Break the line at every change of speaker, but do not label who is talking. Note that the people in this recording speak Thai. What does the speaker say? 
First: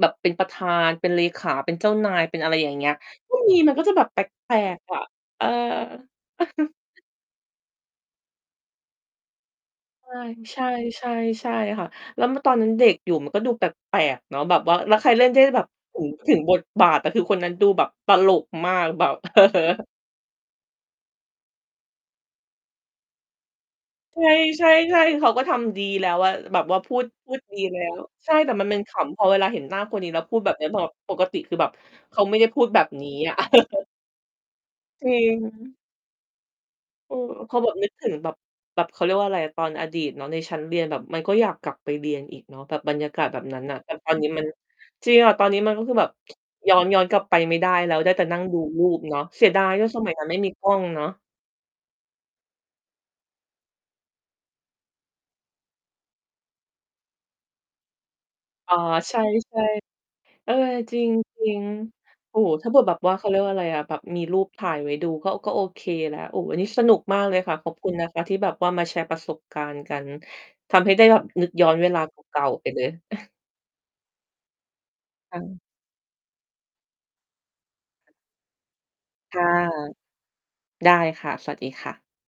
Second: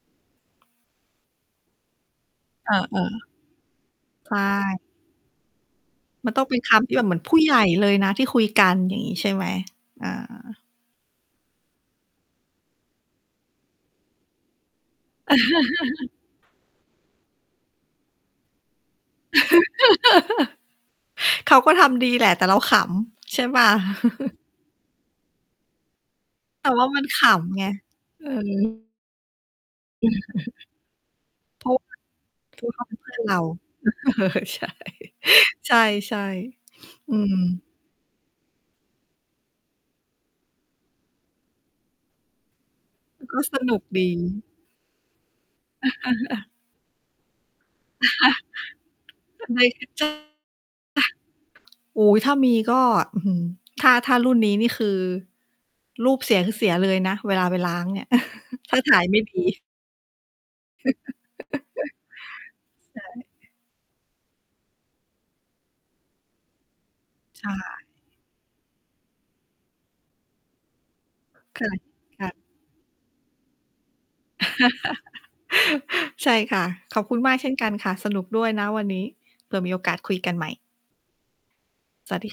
แบบเป็นประธาน เป็นเลขา เป็นเจ้านาย เป็นอะไรอ
เ
ย
อ
่างเงี้ย
อ
ก็มี มันก็จะแบบแป
ๆ ใช
ล
่
ก ๆ อะ เออ
มันต้องเป็นคำที่แบบเหมือนผู้ใหญ่เลยนะที่คุยกัน อย่างนี้ใช่ไหม? อ่
ใช่
า
ใช่ ใช่ ใช่ค่ะ แล้ว ม ตอนนั้นเด็กอยู่มันก็ดูแปลก ๆ เนาะ แบบว่า แล้วใครเล่นที่แบบ ถึง ถึงบทบาทแต่คือคนนั้นดูแบบตลกมาก แบบ
เขาก็ทำดีแหละแต่เราขำใช่เปล่า?
ใช่ ๆ ๆ เขาก็ทำดีแล้วอะ แบ
แ
บ
ต่
ว่า
ว่า
พู
มัน
ด
ข
พูดด
ำ
ี
ไง
แล้ว
เอ
ใช่แต่มันเป็น
อ
ขำ พอเวลาเห็นหน้าคนนี
อ
้แล้วพู
ื
ดแบ
อ
บนี้ บ ปกติคือ
เพ
แบ
ร
บ
าะว่า
เขาไม่ได้พ
เพ
ู
ร
ด
าะ
แ
เ
บ
ขา
บ
เป็นเ
น
พ
ี้
ื่อนเ
อ
ร
ะ
า ใช
จริง
่ ใช่ ๆ
เ
อ
อ
ื
อ พอ
ม
แบบนึกถึงแบบ แบบ เขาเรียกว่าอะไรอะ ตอนอดีตเนาะในชั้นเรียนแบบมันก็อยากกลับไปเรียนอีกเนาะ แบบบรรยากาศ
ก
แบ
็
บ
ส
นั้น
น
น่
ุ
ะ
ก
แต่
ด
ตอ
ี
นนี้มัน จริงอะ ตอนนี้มันก็คือแบบ ย้อน ย้อนกลับไปไม่ได้แล้วได้แต่นั่ง ดูรูปเนาะ เสีย
ไม
ดายว่า ส
ใช่
มัยนั้นไม่มีกล้องเนาะ
อูย ถ้ามีก็ อื้อฮือ ถ้า ถ้ารุ่นนี้นี่คือรูปเสียคือเสียเลยนะเวลาไปล้างเนี่ย
อ
ถ
๋
้
อ
าถ่าย
ใ
ไ
ช
ม่ดี
่ ๆ เออ จริง ๆ โอ้โฮ ถ้าเกิดแบ
ใ
บ
ช
ว่าขข เ
่
ขาเรียกว่าอะไรอะ แบบมีรูปถ่ายไว้ดูก็ ก็โอเคละ โอ้ วันนี้สนุกมากเลย
ใช
ค่ะ ขอบ
่
คุณนะคะที่แบบว่ามาแชร์ประสบการณ์กัน ทำให้ได้แบบนึก
ค
ย้
่
อ
ะ
นเวลา เ
ค่ะ
ก่า ๆ ไปเลย ค่ะ
ใช่ค่ะ ขอบคุณมากเช่นกันค่ะ สนุกด้วยนะวันนี้
ค่ะ
เผื่อมีโอกาสคุยกันใหม่
ได้ค่ะ สวัสดีค่ะ
สวัสดี